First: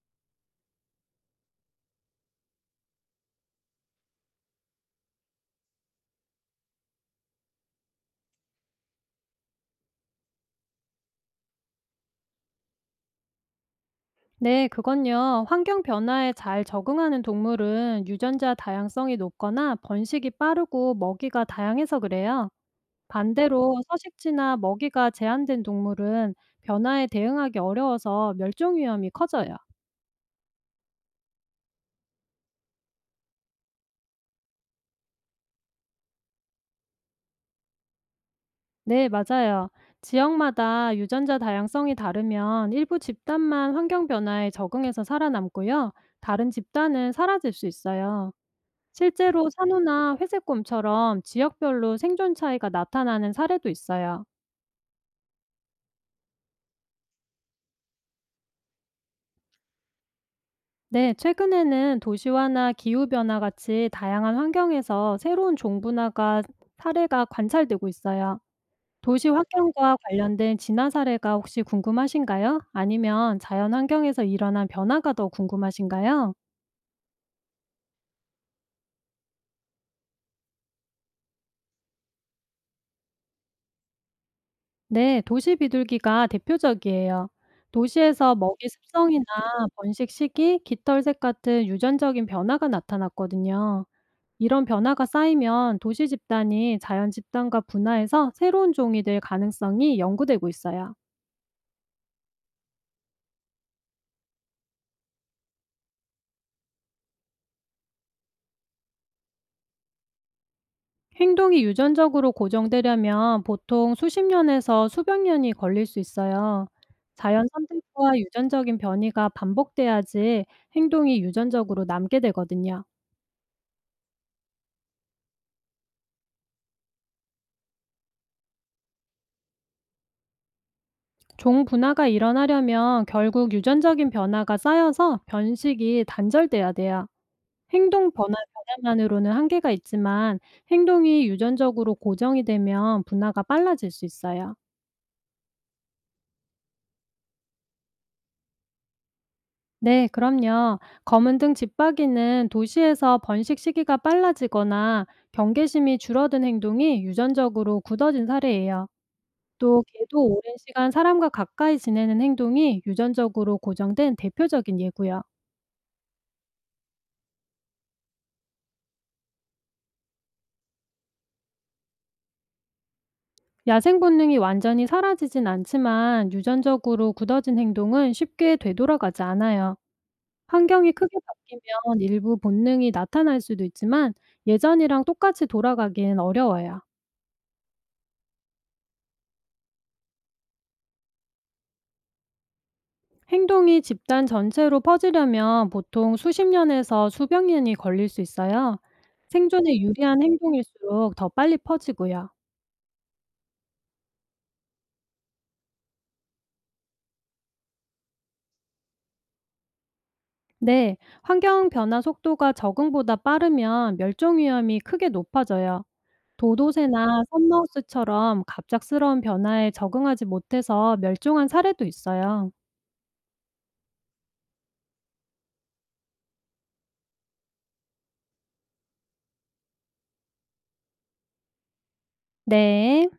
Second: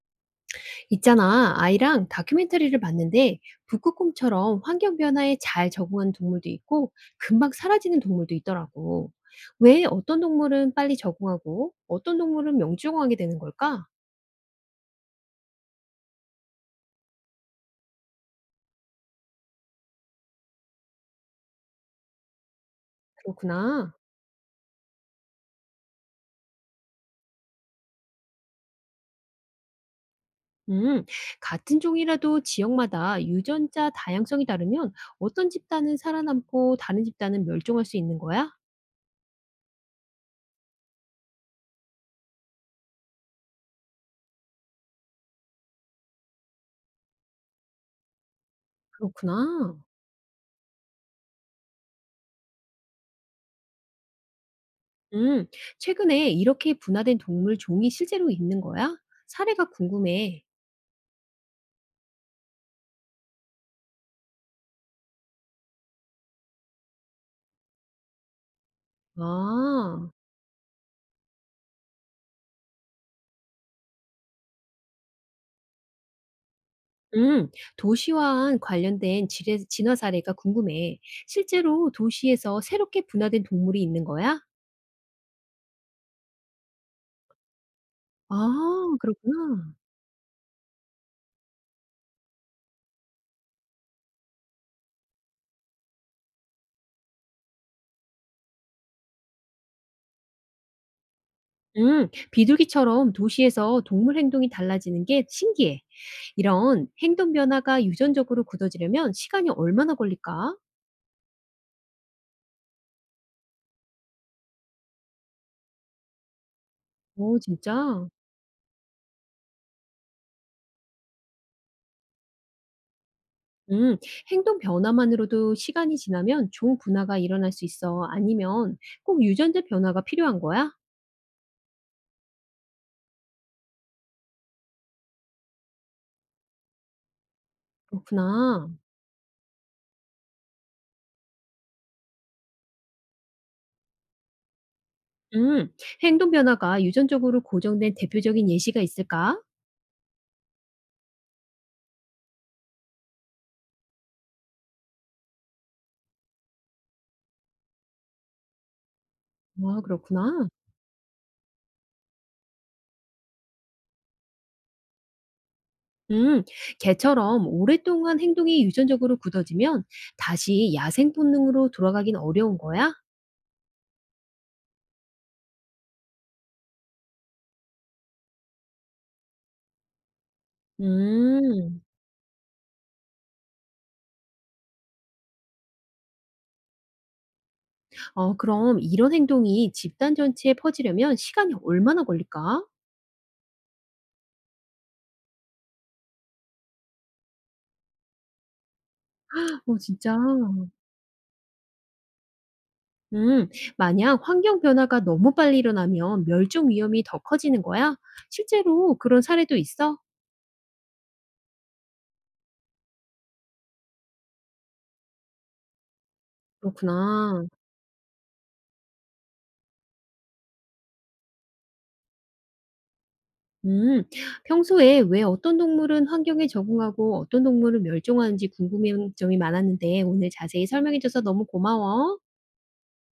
있잖아, 아이랑 다큐멘터리를 봤는데 북극곰처럼 환경 변화에 잘 적응하는 동물도 있고 금방 사라지는 동물도 있더라고. 왜 어떤 동물은 빨리 적응하고 어떤 동물은 명중하게 되는 걸까? 네, 그건요. 환경 변화에 잘 적응하는 동물은 유전자 다양성이 높거나 번식이 빠르고 먹이가 다양해서 그래요. 반대로 그렇구나. 서식지나 먹이가 제한된 동물은 변화에 대응하기 어려워서 멸종 위험이 커져요. 음, 같은 종이라도 지역마다 유전자 다양성이 다르면 어떤 집단은 살아남고 다른 집단은 멸종할 수 있는 거야? 네, 맞아요. 지역마다 유전자 다양성이 다르면 일부 집단만 환경 변화에 적응해서 살아남고요. 다른 집단은 사라질 수 있어요. 실제로 그렇구나. 산호나 회색곰처럼 지역별로 생존 차이가 나타나는 사례도 있어요. 음, 최근에 이렇게 분화된 동물 종이 실제로 있는 거야? 사례가 궁금해. 네, 최근에는 도시화나 기후변화 같이 다양한 환경에서 새로운 종분화가 사례가 관찰되고 있어요. 도시 환경과 아, 관련된 진화 사례가 혹시 궁금하신가요? 아니면 자연 환경에서 일어난 변화가 더 궁금하신가요? 음, 도시화와 관련된 지뢰, 진화 사례가 궁금해. 실제로 도시에서 새롭게 분화된 동물이 있는 거야? 네, 도시 비둘기가 대표적이에요. 도시에서 먹이 아, 습성이나 그렇구나. 번식 시기, 깃털색 같은 유전적인 변화가 나타났거든요. 이런 변화가 쌓이면 도시 집단이 자연 집단과 분화해서 새로운 종이 될 가능성이 연구되고 있어요. 비둘기처럼 도시에서 동물 행동이 달라지는 게 신기해. 이런 행동 변화가 유전적으로 굳어지려면 시간이 얼마나 걸릴까? 행동이 유전적으로 고정되려면 보통 수십 년에서 수백 년이 걸릴 수 있어요. 오, 자연 진짜? 선택과 유전적인 변이가 반복돼야지 행동이 유전적으로 남게 되거든요. 음, 행동 변화만으로도 시간이 지나면 종 분화가 일어날 수 있어. 아니면 꼭 유전자 변화가 필요한 거야? 종 분화가 일어나려면 결국 유전적인 변화가 쌓여서 변식이 단절돼야 돼요. 행동 변화 그렇구나. 변화만으로는 한계가 있지만 행동이 유전적으로 고정이 되면 분화가 빨라질 수 있어요. 음. 행동 변화가 유전적으로 고정된 대표적인 예시가 있을까? 네, 그럼요. 검은등 집박이는 도시에서 번식 시기가 빨라지거나 경계심이 줄어든 행동이 유전적으로 굳어진 사례예요. 와 또 개도 그렇구나. 오랜 시간 사람과 가까이 지내는 행동이 유전적으로 고정된 대표적인 예고요. 음. 개처럼 오랫동안 행동이 유전적으로 굳어지면 다시 야생 본능으로 돌아가긴 어려운 거야? 야생 본능이 완전히 사라지진 않지만 유전적으로 굳어진 행동은 쉽게 되돌아가지 않아요. 환경이 크게 음. 바뀌면 일부 본능이 나타날 수도 있지만 예전이랑 똑같이 돌아가긴 어려워요. 어, 그럼 이런 행동이 집단 전체에 퍼지려면 시간이 얼마나 걸릴까? 행동이 집단 전체로 퍼지려면 보통 수십 년에서 수백 년이 걸릴 수 있어요. 생존에 어, 진짜. 유리한 행동일수록 더 빨리 퍼지고요. 음. 만약 환경 변화가 너무 빨리 일어나면 멸종 위험이 더 커지는 거야? 실제로 그런 사례도 있어? 네, 환경 변화 속도가 적응보다 빠르면 멸종 위험이 크게 높아져요. 도도새나 그렇구나. 섬마우스처럼 갑작스러운 변화에 적응하지 못해서 멸종한 사례도 있어요. 음, 평소에 왜 어떤 동물은 환경에 적응하고 어떤 동물은 멸종하는지 궁금한 점이 많았는데 오늘 자세히 설명해줘서 너무 고마워. 네.